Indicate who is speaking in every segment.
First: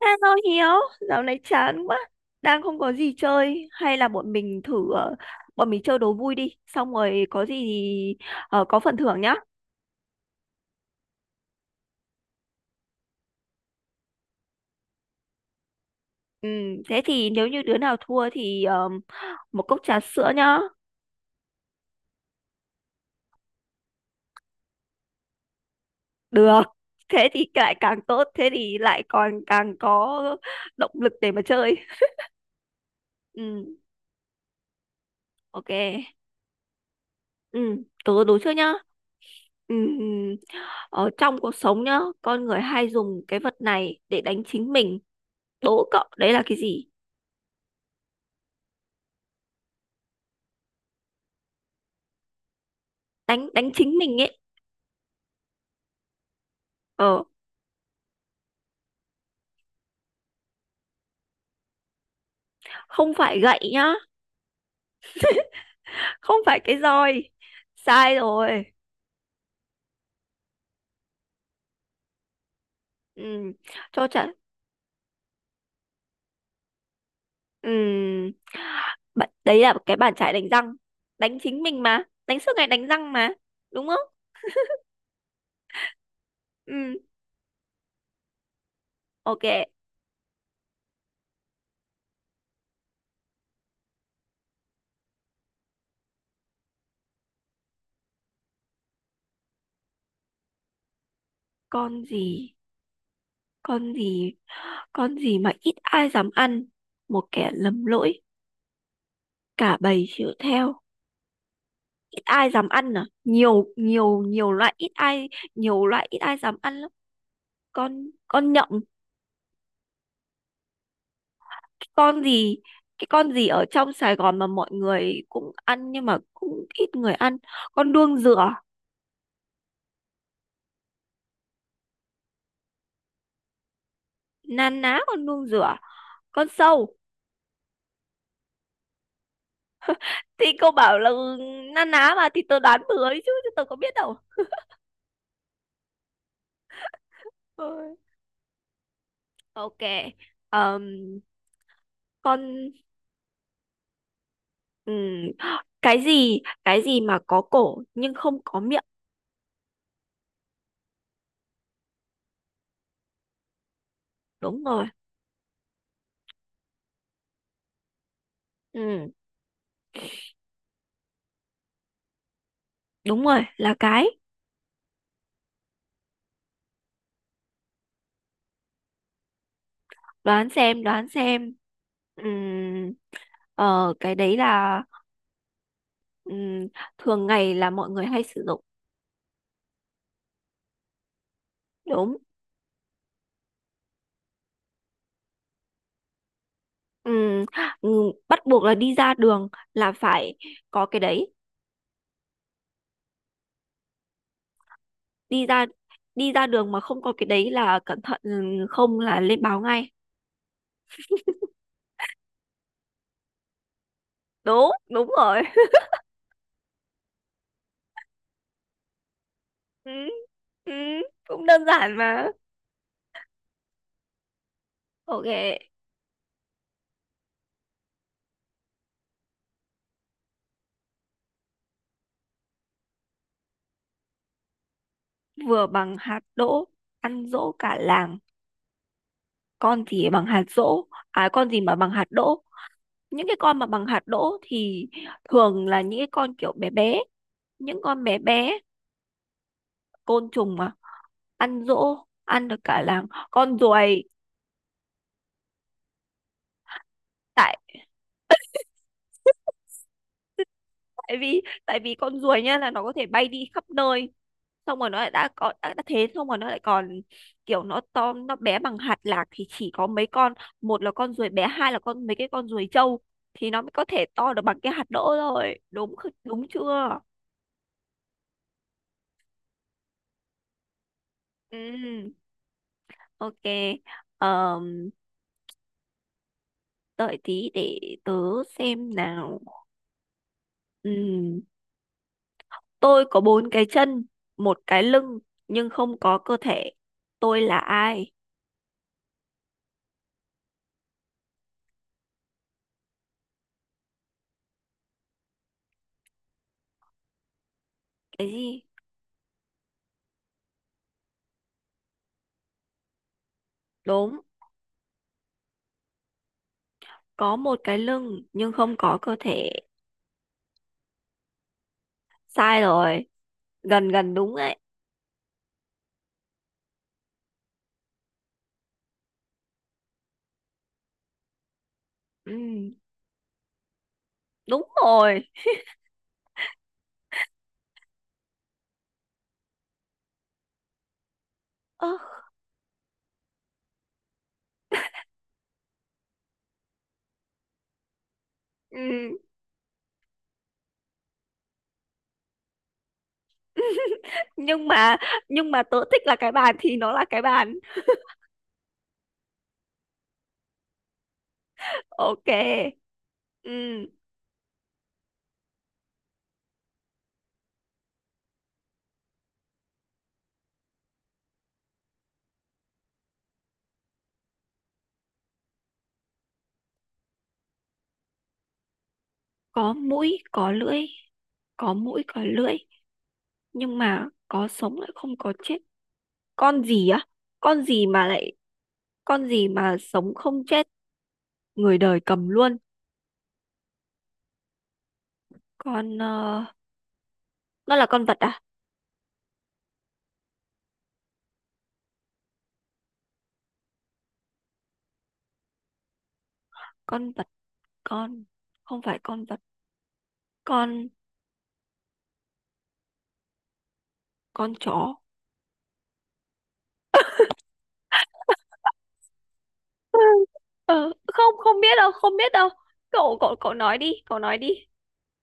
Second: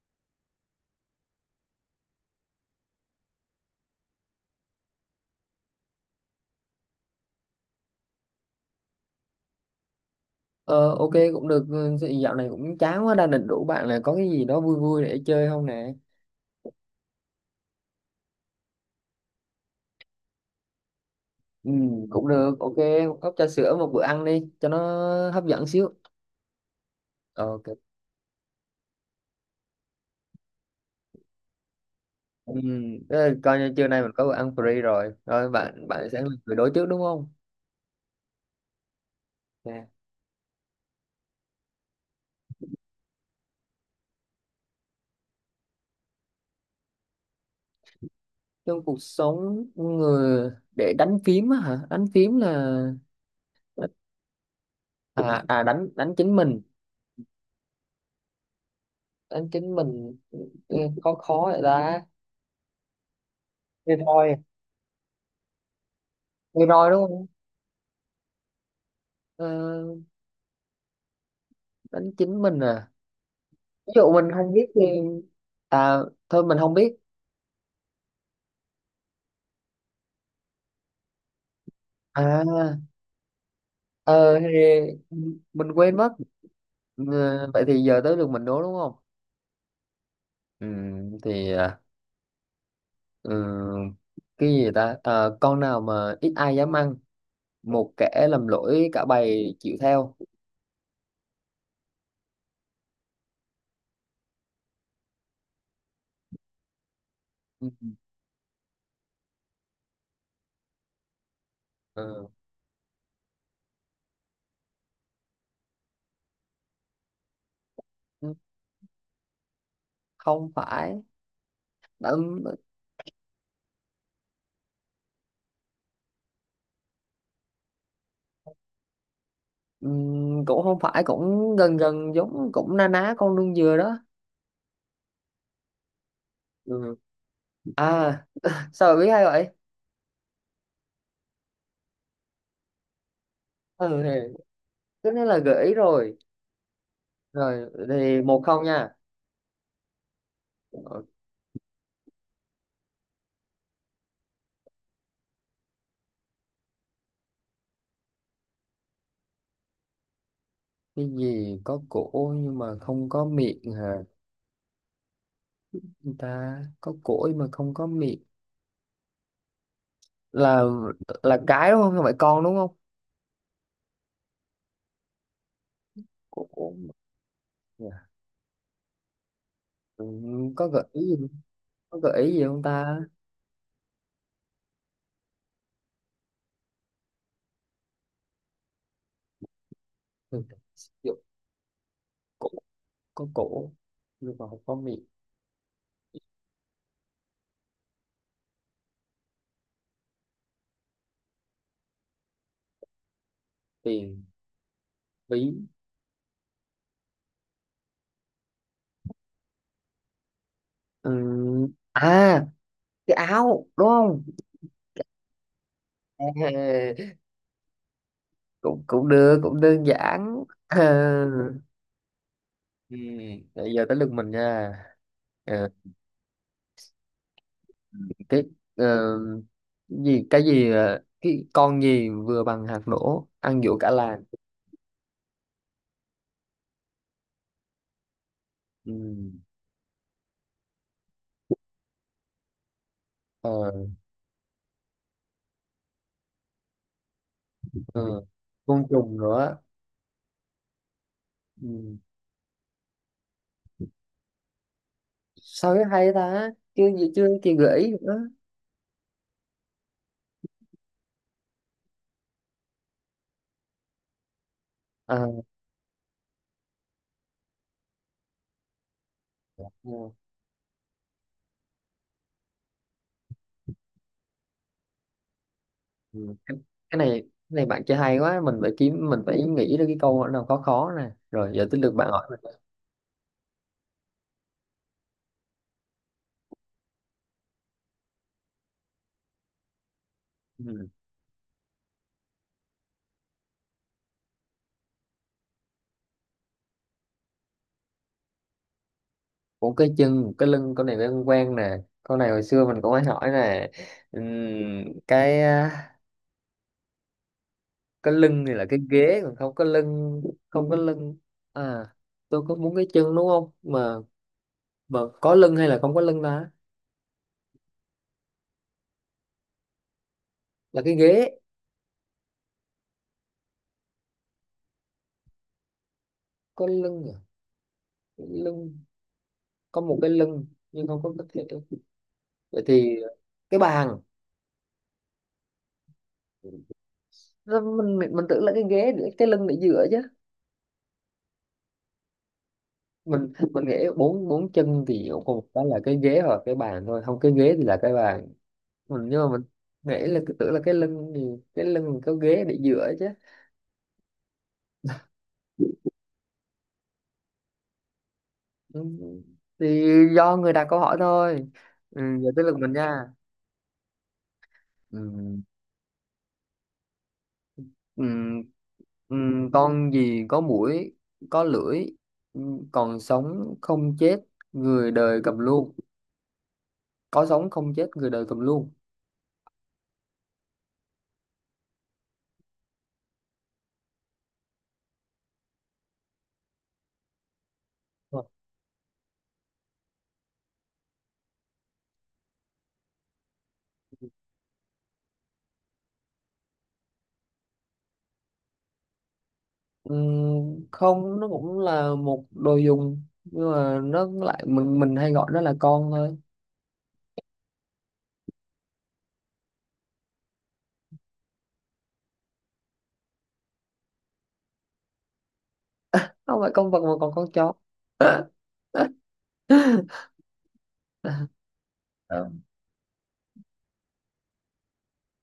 Speaker 1: Hello Hiếu, dạo này chán quá, đang không có gì chơi, hay là bọn mình thử, bọn mình chơi đố vui đi, xong rồi có gì thì có phần thưởng nhá.
Speaker 2: Ờ, ok cũng được, ừ, dạo này cũng chán quá, đang định rủ bạn là có cái gì đó vui vui để chơi không nè.
Speaker 1: Ừ, thế thì nếu như đứa nào thua thì một cốc trà sữa nhá.
Speaker 2: Ừ, cũng được, ok, một cốc trà sữa một bữa ăn đi cho nó hấp dẫn xíu.
Speaker 1: Được, thế
Speaker 2: Ờ,
Speaker 1: thì
Speaker 2: ok.
Speaker 1: lại càng tốt, thế thì lại còn càng có động lực để mà chơi.
Speaker 2: Ừ, thế là coi như
Speaker 1: Ừ,
Speaker 2: trưa nay mình có bữa ăn free rồi, rồi
Speaker 1: ok,
Speaker 2: bạn bạn sẽ là người đối trước đúng không?
Speaker 1: ừ, tớ đố trước nhá. Ừ,
Speaker 2: Dạ.
Speaker 1: ở trong cuộc sống nhá, con người hay dùng cái vật này để đánh chính mình. Đố cậu, đấy là cái gì?
Speaker 2: Trong cuộc sống người để đánh phím á, hả, đánh phím là,
Speaker 1: Đánh đánh chính mình ấy.
Speaker 2: à, à, đánh đánh chính mình,
Speaker 1: Ờ,
Speaker 2: đánh chính mình. Ừ, khó khó vậy ta?
Speaker 1: không phải gậy nhá,
Speaker 2: Thì thôi.
Speaker 1: không phải
Speaker 2: Thì
Speaker 1: cái
Speaker 2: rồi đúng không?
Speaker 1: roi. Sai rồi.
Speaker 2: Ờ, đánh chính mình à?
Speaker 1: Ừ,
Speaker 2: Ví
Speaker 1: cho
Speaker 2: dụ
Speaker 1: trả.
Speaker 2: mình không biết thì, à thôi mình không biết,
Speaker 1: Ừ, bạn- đấy là cái bàn chải đánh răng. Đánh chính mình mà, đánh suốt ngày đánh
Speaker 2: à,
Speaker 1: răng mà, đúng không?
Speaker 2: ờ thì mình quên mất.
Speaker 1: Ừ,
Speaker 2: Ờ, vậy thì giờ tới lượt mình đố đúng không?
Speaker 1: ok.
Speaker 2: ừ, thì à, ừ, cái gì ta? Ờ, con nào mà ít ai dám ăn, một kẻ làm lỗi cả bầy chịu theo.
Speaker 1: Con gì? Con gì? Con gì mà ít ai dám ăn, một kẻ
Speaker 2: Ừ.
Speaker 1: lầm lỗi cả bầy chịu theo? Ít
Speaker 2: Ờ.
Speaker 1: ai dám ăn à? Nhiều nhiều nhiều loại ít ai, nhiều loại ít ai dám ăn lắm. Con nhộng?
Speaker 2: Không phải. Đã.
Speaker 1: Con gì? Cái con gì ở trong Sài Gòn mà mọi người cũng ăn nhưng mà cũng ít người ăn? Con đuông dừa?
Speaker 2: Ừ, cũng không phải, cũng gần gần giống, cũng na ná con đương dừa đó.
Speaker 1: Na ná con đuông dừa? Con
Speaker 2: Ừ.
Speaker 1: sâu?
Speaker 2: À, sao mà biết hay vậy?
Speaker 1: Thì cô bảo là ừ, na ná mà, thì tớ đoán bừa ấy chứ, tớ có biết
Speaker 2: Ừ,
Speaker 1: đâu.
Speaker 2: thì cái đó là gợi ý rồi. Rồi,
Speaker 1: Ôi.
Speaker 2: thì một không nha.
Speaker 1: Ok. ờm,
Speaker 2: Ờ.
Speaker 1: con. ừm, cái gì, cái gì mà có cổ nhưng không có miệng?
Speaker 2: Cái gì có cổ nhưng mà không có miệng hả?
Speaker 1: Đúng rồi.
Speaker 2: Người ta có cổ nhưng mà không có miệng.
Speaker 1: Ừ,
Speaker 2: Là là cái đúng không? Không phải con đúng không?
Speaker 1: đúng rồi, là cái.
Speaker 2: Cổ mà- ừ,
Speaker 1: Đoán
Speaker 2: có
Speaker 1: xem,
Speaker 2: gợi ý
Speaker 1: đoán
Speaker 2: gì,
Speaker 1: xem.
Speaker 2: có gợi ý gì không
Speaker 1: Ừm,
Speaker 2: ta?
Speaker 1: cái đấy là Ừm, thường ngày là mọi người hay sử dụng.
Speaker 2: Ừ, dụ
Speaker 1: Đúng.
Speaker 2: cổ, có cổ nhưng mà không có miệng.
Speaker 1: Ừm, Bắt buộc là đi ra đường là phải có cái đấy.
Speaker 2: Tiền,
Speaker 1: Đi ra,
Speaker 2: ví.
Speaker 1: đi ra đường mà không có cái đấy là cẩn thận, không là lên báo ngay.
Speaker 2: Ừ. À, cái áo đúng không?
Speaker 1: Đúng, đúng rồi.
Speaker 2: Ê, cũng cũng được, cũng đơn
Speaker 1: Ừ,
Speaker 2: giản.
Speaker 1: ừ, cũng đơn giản mà.
Speaker 2: Ừ. Bây giờ tới lượt mình nha.
Speaker 1: Ok.
Speaker 2: Ừ. cái ờ, gì cái gì ờ, cái Con gì vừa bằng hạt nổ ăn giỗ cả làng?
Speaker 1: Vừa bằng hạt đỗ, ăn dỗ cả làng.
Speaker 2: Ừ.
Speaker 1: Con gì bằng hạt dỗ à? Con gì mà bằng hạt đỗ? Những cái con mà bằng
Speaker 2: Ờ.
Speaker 1: hạt đỗ thì thường là những cái con kiểu bé bé, những con bé
Speaker 2: Ờ.
Speaker 1: bé.
Speaker 2: Côn trùng nữa.
Speaker 1: Côn trùng mà. Ăn
Speaker 2: Ừ.
Speaker 1: dỗ, ăn được cả làng. Con ruồi.
Speaker 2: Sao cái hay ta, chưa gì chưa chị
Speaker 1: Tại,
Speaker 2: gợi ý nữa.
Speaker 1: tại vì tại vì con ruồi nhá, là nó có thể bay đi khắp nơi, xong rồi nó lại
Speaker 2: Ờ.
Speaker 1: đã có đã thế xong rồi nó lại còn kiểu nó to, nó bé bằng hạt lạc thì
Speaker 2: Ờ.
Speaker 1: chỉ có mấy con, một là con ruồi bé, hai là con mấy cái con ruồi trâu thì nó mới có thể to được bằng cái hạt đỗ rồi, đúng kh-
Speaker 2: Ừ.
Speaker 1: đúng
Speaker 2: cái
Speaker 1: chưa?
Speaker 2: cái này bạn chơi hay quá, mình phải kiếm, mình phải nghĩ ra cái câu nào khó khó nè, rồi giờ tới lượt bạn
Speaker 1: Ừ,
Speaker 2: hỏi mình.
Speaker 1: ok. um, Đợi tí để tớ xem nào.
Speaker 2: Ừ.
Speaker 1: Ừ. Tôi có bốn cái chân, một cái lưng, nhưng không có cơ thể. Tôi là ai?
Speaker 2: Một cái chân, một cái lưng, con này quen quen nè, con này hồi xưa mình cũng hay hỏi nè. Ừm, cái cái
Speaker 1: Cái
Speaker 2: lưng thì
Speaker 1: gì?
Speaker 2: là cái ghế còn không có lưng. Không có lưng, à, tôi có muốn cái chân đúng không, mà
Speaker 1: Đúng,
Speaker 2: mà có lưng hay là không có lưng ta?
Speaker 1: có một cái lưng, nhưng không có cơ thể.
Speaker 2: Là cái ghế.
Speaker 1: Sai rồi, gần gần đúng đấy.
Speaker 2: Có lưng à? Cái lưng, có một cái lưng nhưng không có cái thể, vậy
Speaker 1: Ừ,
Speaker 2: thì cái bàn.
Speaker 1: đúng rồi.
Speaker 2: Nó- mình tưởng là cái ghế để cái lưng để dựa chứ.
Speaker 1: Ơ,
Speaker 2: Mình nghĩ bốn bốn chân thì còn một cái là cái ghế hoặc cái bàn thôi, không cái ghế thì là cái bàn. Mình
Speaker 1: ừ,
Speaker 2: nhưng mà mình nghĩ là cứ tưởng là cái lưng thì cái lưng có ghế để dựa chứ.
Speaker 1: nhưng mà, nhưng mà tớ thích là cái bàn thì nó là cái bàn.
Speaker 2: Ừ, thì do người đặt câu hỏi thôi. Ừ, giờ tới lượt mình
Speaker 1: Ok.
Speaker 2: nha.
Speaker 1: Ừ,
Speaker 2: ừ, ừ, ừ, con gì có mũi, có lưỡi, ừ, còn sống không chết, người đời cầm luôn? Có sống không chết, người đời cầm luôn.
Speaker 1: có mũi, có lưỡi, có mũi, có lưỡi, nhưng mà có sống lại không có chết. Con gì á? Con gì mà lại, con gì mà sống không chết? Người đời cầm luôn. Con nó là con vật à?
Speaker 2: Ừ, không nó cũng là một đồ dùng nhưng mà nó lại, mình hay gọi nó là con thôi.
Speaker 1: Con vật. Con. Không phải con vật. Con. Con chó.
Speaker 2: Không phải con vật mà còn con chó.
Speaker 1: Ờ, không, không biết đâu, không
Speaker 2: Ừ,
Speaker 1: biết đâu. Cậu cậu cậu nói đi, cậu nói đi.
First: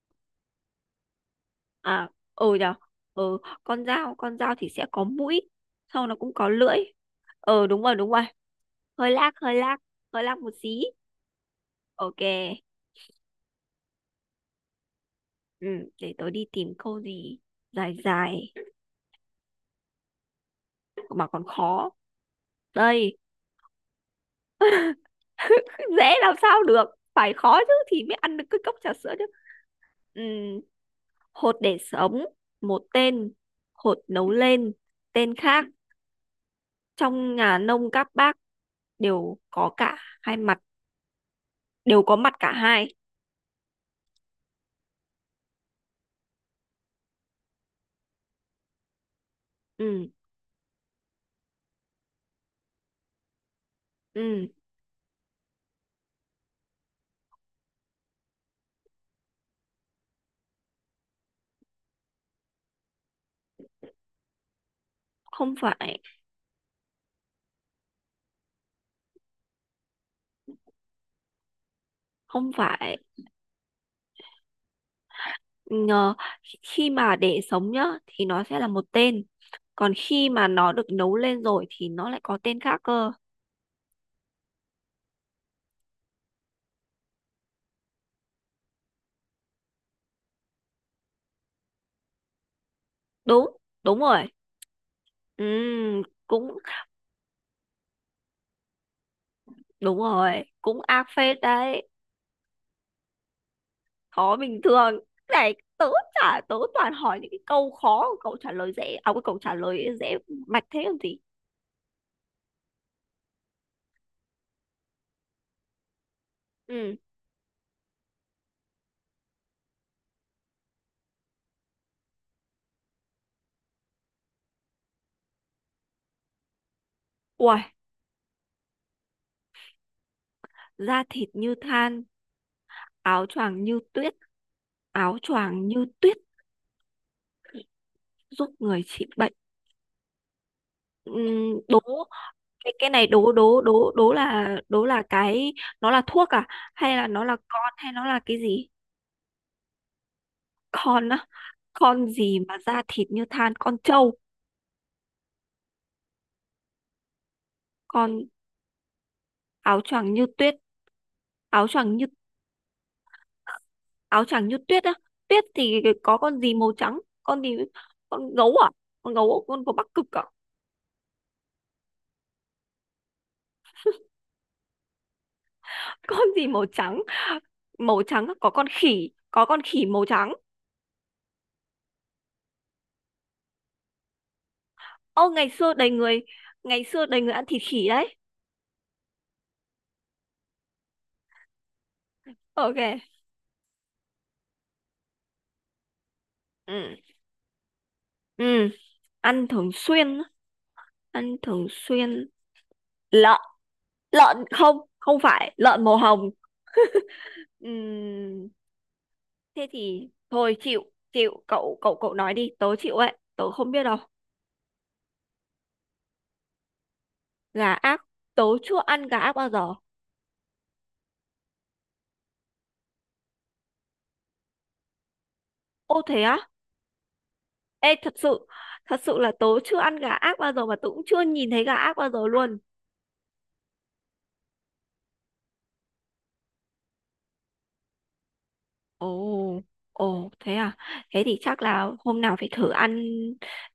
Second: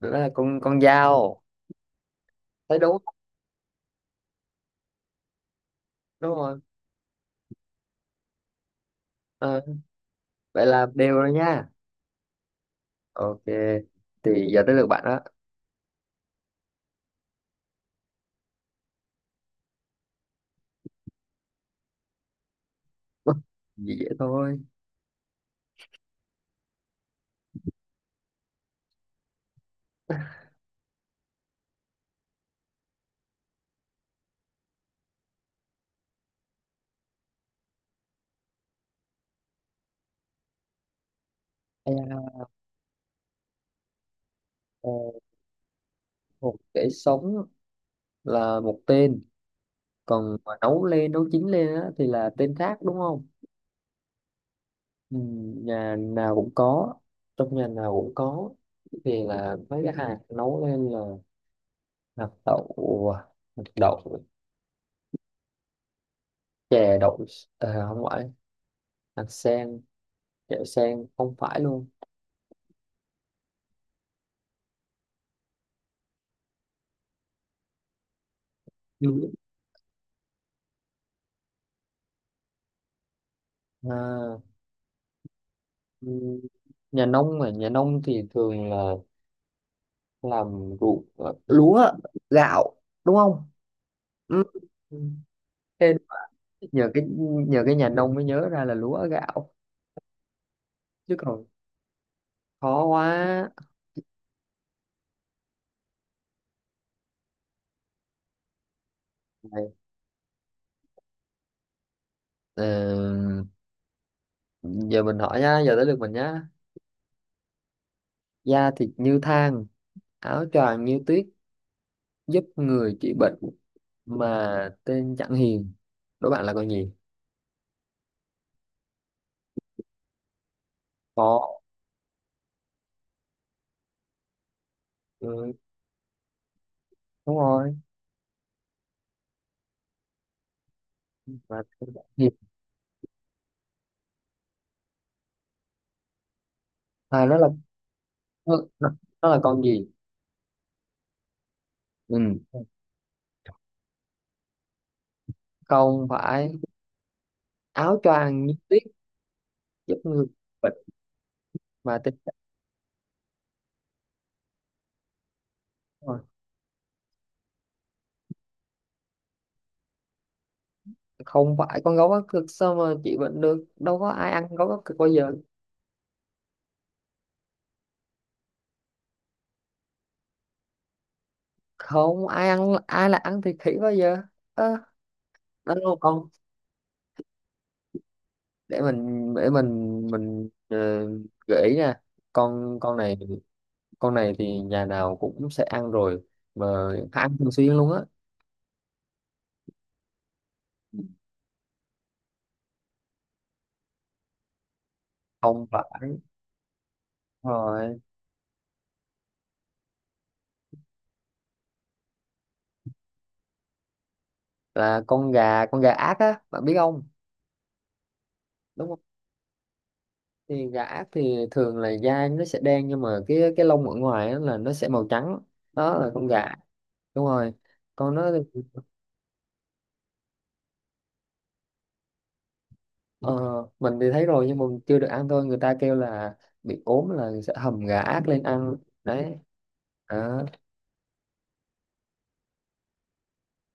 Speaker 2: đó là con dao.
Speaker 1: À, ừ nhở.
Speaker 2: Thấy đúng không?
Speaker 1: Ừ, con dao. Con dao thì sẽ có mũi, sau nó cũng
Speaker 2: Đúng
Speaker 1: có
Speaker 2: rồi.
Speaker 1: lưỡi. Ờ đúng rồi, đúng rồi. Hơi lag, hơi
Speaker 2: Ờ.
Speaker 1: lag, hơi lag một
Speaker 2: Vậy
Speaker 1: xí.
Speaker 2: là đều rồi nha.
Speaker 1: Ok.
Speaker 2: Ok, thì giờ tới lượt bạn đó.
Speaker 1: Ừ, để tớ đi tìm câu gì dài dài mà còn khó đây.
Speaker 2: dễ dễ thôi.
Speaker 1: Dễ làm sao được, phải khó chứ thì mới ăn được cái cốc trà sữa chứ. Ừm, Hột để sống một tên, hột nấu lên tên khác, trong nhà nông các bác đều có cả hai mặt,
Speaker 2: Ê,
Speaker 1: đều có mặt cả hai.
Speaker 2: ờ, một để sống là một tên,
Speaker 1: Ừm,
Speaker 2: còn mà nấu lên nấu chín lên á, thì là tên khác đúng không?
Speaker 1: ừm,
Speaker 2: Ừ, nhà nào cũng có, trong nhà nào cũng có. Thì là mấy cái hạt nấu lên là hạt đậu, hạt đậu,
Speaker 1: Không phải,
Speaker 2: chè đậu. Ờ, không phải hạt sen, chè sen không phải luôn.
Speaker 1: không phải. Ngờ-, khi mà để sống nhá thì nó sẽ là một
Speaker 2: Ừ.
Speaker 1: tên, còn khi mà nó được nấu lên rồi thì nó lại có tên khác cơ.
Speaker 2: À, ừ, nhà nông, mà nhà nông thì thường là làm ruộng, ờ, lúa, gạo, đúng không?
Speaker 1: Đúng, đúng rồi.
Speaker 2: Ừ. Ừ. Thế
Speaker 1: Cũng.
Speaker 2: nhờ cái nhờ cái nhà nông mới nhớ ra là lúa gạo,
Speaker 1: Đúng rồi, cũng ác
Speaker 2: chứ
Speaker 1: phết
Speaker 2: còn
Speaker 1: đấy,
Speaker 2: khó quá.
Speaker 1: khó bình thường. Này, tớ chả, tớ toàn hỏi những cái câu khó, cậu trả lời dễ, à cái câu trả
Speaker 2: Này,
Speaker 1: lời dễ mạch thế làm gì?
Speaker 2: ờ, giờ mình hỏi nha, giờ tới lượt mình nhá.
Speaker 1: Ừ,
Speaker 2: Da thịt như than, áo choàng như tuyết, giúp người trị bệnh, mà tên chẳng hiền, đố bạn là con gì?
Speaker 1: uầy, da thịt như
Speaker 2: Có,
Speaker 1: than, áo choàng như tuyết, áo
Speaker 2: ừ,
Speaker 1: choàng như tuyết
Speaker 2: đúng rồi,
Speaker 1: giúp người trị bệnh.
Speaker 2: mà
Speaker 1: Đố
Speaker 2: tên chẳng hiền.
Speaker 1: cái này đố đố đố đố là cái nó là thuốc à, hay là nó
Speaker 2: À
Speaker 1: là
Speaker 2: nó là,
Speaker 1: con, hay nó là cái
Speaker 2: nó,
Speaker 1: gì?
Speaker 2: nó là con gì.
Speaker 1: Con á. Con
Speaker 2: Ừ.
Speaker 1: gì mà da thịt như than? Con trâu?
Speaker 2: Không phải. Áo
Speaker 1: Con.
Speaker 2: choàng như tuyết,
Speaker 1: Áo
Speaker 2: giúp
Speaker 1: choàng như
Speaker 2: người
Speaker 1: tuyết,
Speaker 2: bệnh
Speaker 1: áo choàng
Speaker 2: mà
Speaker 1: như,
Speaker 2: tình trạng,
Speaker 1: áo choàng như tuyết á, tuyết thì có
Speaker 2: mà
Speaker 1: con gì màu trắng? Con gì? Con gấu à? Con gấu con của Bắc Cực à?
Speaker 2: không phải con gấu quá cực, sao mà chị bệnh được, đâu có ai ăn gấu quá cực bao giờ.
Speaker 1: Con gì màu trắng? Màu trắng á, có con khỉ màu trắng.
Speaker 2: Không ai ăn, ai là ăn thịt khỉ bao giờ. Ơ,
Speaker 1: Ô ngày xưa
Speaker 2: đó đúng
Speaker 1: đầy
Speaker 2: không
Speaker 1: người,
Speaker 2: con.
Speaker 1: ngày xưa đầy người ăn thịt khỉ đấy.
Speaker 2: Để mình ờ, gợi ý nè.
Speaker 1: Ok.
Speaker 2: Con này, con này thì nhà nào cũng sẽ ăn rồi, mà
Speaker 1: Ừ.
Speaker 2: ăn thường xuyên luôn á.
Speaker 1: Ừ, ăn thường xuyên, á, ăn thường xuyên. Lợn, lợn không, không phải
Speaker 2: Không
Speaker 1: lợn
Speaker 2: phải.
Speaker 1: màu hồng.
Speaker 2: Rồi,
Speaker 1: Ừm, thế thì thôi chịu, chịu. Cậu cậu cậu nói đi, tớ chịu ấy, tớ không biết đâu.
Speaker 2: là con gà, con gà ác á bạn biết không?
Speaker 1: Gà ác. Tớ chưa
Speaker 2: Đúng.
Speaker 1: ăn gà ác bao giờ.
Speaker 2: Thì gà ác thì thường là da nó sẽ đen nhưng mà cái lông ở ngoài á là nó sẽ màu trắng, đó
Speaker 1: Ô
Speaker 2: là
Speaker 1: thế
Speaker 2: con
Speaker 1: á.
Speaker 2: gà ác. Đúng rồi.
Speaker 1: Ê thật
Speaker 2: Con nó.
Speaker 1: sự, thật sự là tớ chưa ăn gà ác bao giờ mà tớ cũng chưa nhìn thấy gà ác bao giờ luôn.
Speaker 2: Ờ, mình thì thấy rồi nhưng mà mình chưa được ăn thôi, người ta kêu là bị ốm là sẽ hầm gà ác lên ăn
Speaker 1: Ồ.
Speaker 2: đấy.
Speaker 1: Ồ
Speaker 2: Đó
Speaker 1: thế à. Thế thì chắc là hôm nào phải thử ăn,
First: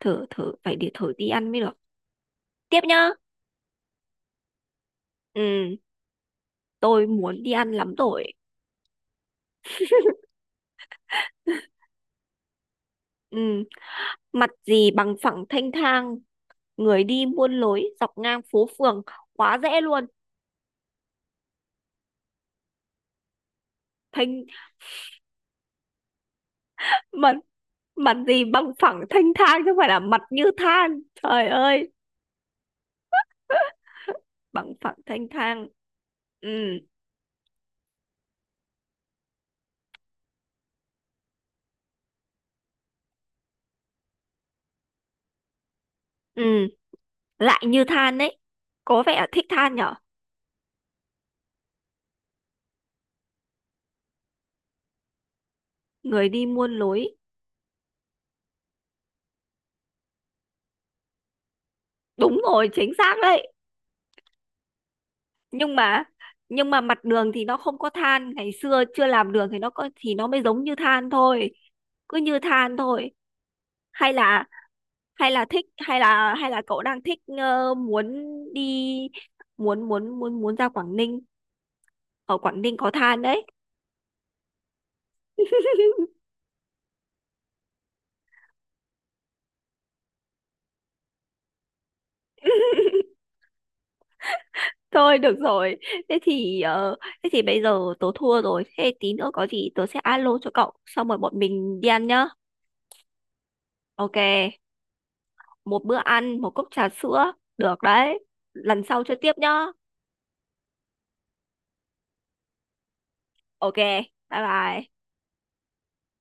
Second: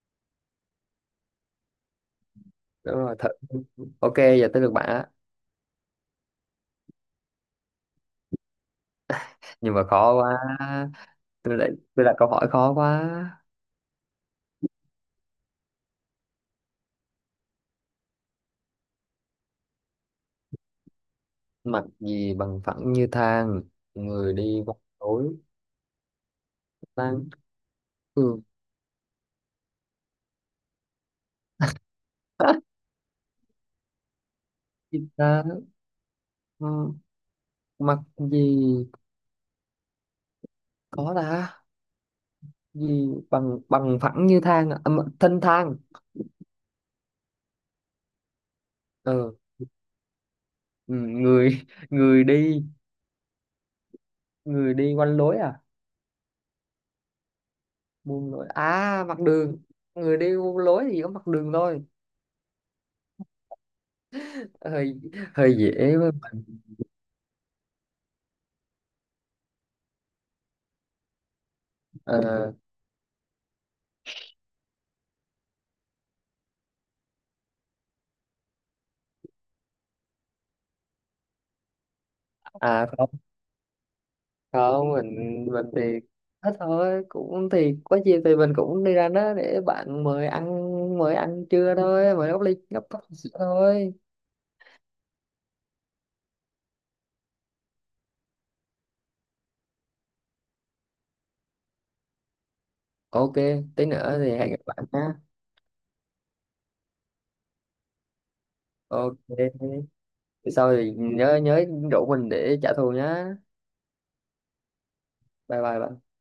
Speaker 1: thử thử, phải để thử đi ăn mới được. Tiếp
Speaker 2: đúng
Speaker 1: nhá.
Speaker 2: rồi thật. Ok, giờ tới được bạn á.
Speaker 1: Ừ, tôi muốn đi ăn lắm rồi.
Speaker 2: Nhưng mà khó quá, tôi lại, tôi đặt câu hỏi khó quá.
Speaker 1: Ừ, mặt gì bằng phẳng thanh thang, người đi muôn lối dọc ngang phố phường. Quá dễ luôn.
Speaker 2: Mặt gì bằng phẳng như than, người
Speaker 1: Thênh.
Speaker 2: đi qua tối tan
Speaker 1: Mặt, mặt
Speaker 2: cường?
Speaker 1: gì bằng phẳng thanh thang chứ không phải là mặt như than, trời ơi. Bằng phẳng
Speaker 2: gì
Speaker 1: thanh
Speaker 2: ta?
Speaker 1: thang. Ừ,
Speaker 2: Ừ, mặt gì có ta, gì bằng bằng phẳng như thang à? À, mà- thân thang.
Speaker 1: ừ, lại như than đấy, có vẻ
Speaker 2: Ờ.
Speaker 1: thích than nhở.
Speaker 2: Ừ, người, người đi, người đi quanh lối à,
Speaker 1: Người đi muôn lối.
Speaker 2: buông lối à, mặt đường. Người đi buông lối thì có mặt đường thôi.
Speaker 1: Đúng rồi, chính xác đấy.
Speaker 2: Hơi, hơi
Speaker 1: Nhưng
Speaker 2: dễ
Speaker 1: mà,
Speaker 2: với mình.
Speaker 1: nhưng mà mặt đường thì nó không có than, ngày xưa chưa làm đường thì nó có, thì nó mới giống như than thôi, cứ như
Speaker 2: Ờ.
Speaker 1: than thôi. Hay là, hay là thích, hay là, hay là cậu đang thích muốn đi, muốn muốn ra Quảng Ninh, ở Quảng Ninh
Speaker 2: À
Speaker 1: có
Speaker 2: không,
Speaker 1: than đấy.
Speaker 2: không, mình thì hết thôi, cũng thì có gì thì mình cũng đi ra đó để bạn mời ăn, mời ăn trưa thôi, mời góc ly góc cốc sữa thôi.
Speaker 1: Thôi được rồi, thế thì thế thì bây giờ tớ thua rồi, thế tí nữa có gì tớ sẽ alo cho cậu xong rồi bọn mình đi ăn nhá.
Speaker 2: Ok, tí
Speaker 1: Ok.
Speaker 2: nữa thì hẹn gặp bạn nha.
Speaker 1: Một bữa ăn một cốc trà sữa, được đấy. Lần sau chơi
Speaker 2: Ok,
Speaker 1: tiếp nhá.
Speaker 2: sau thì nhớ nhớ rủ mình để trả thù nhá.
Speaker 1: Ok. Bye bye.
Speaker 2: Bye bye bạn.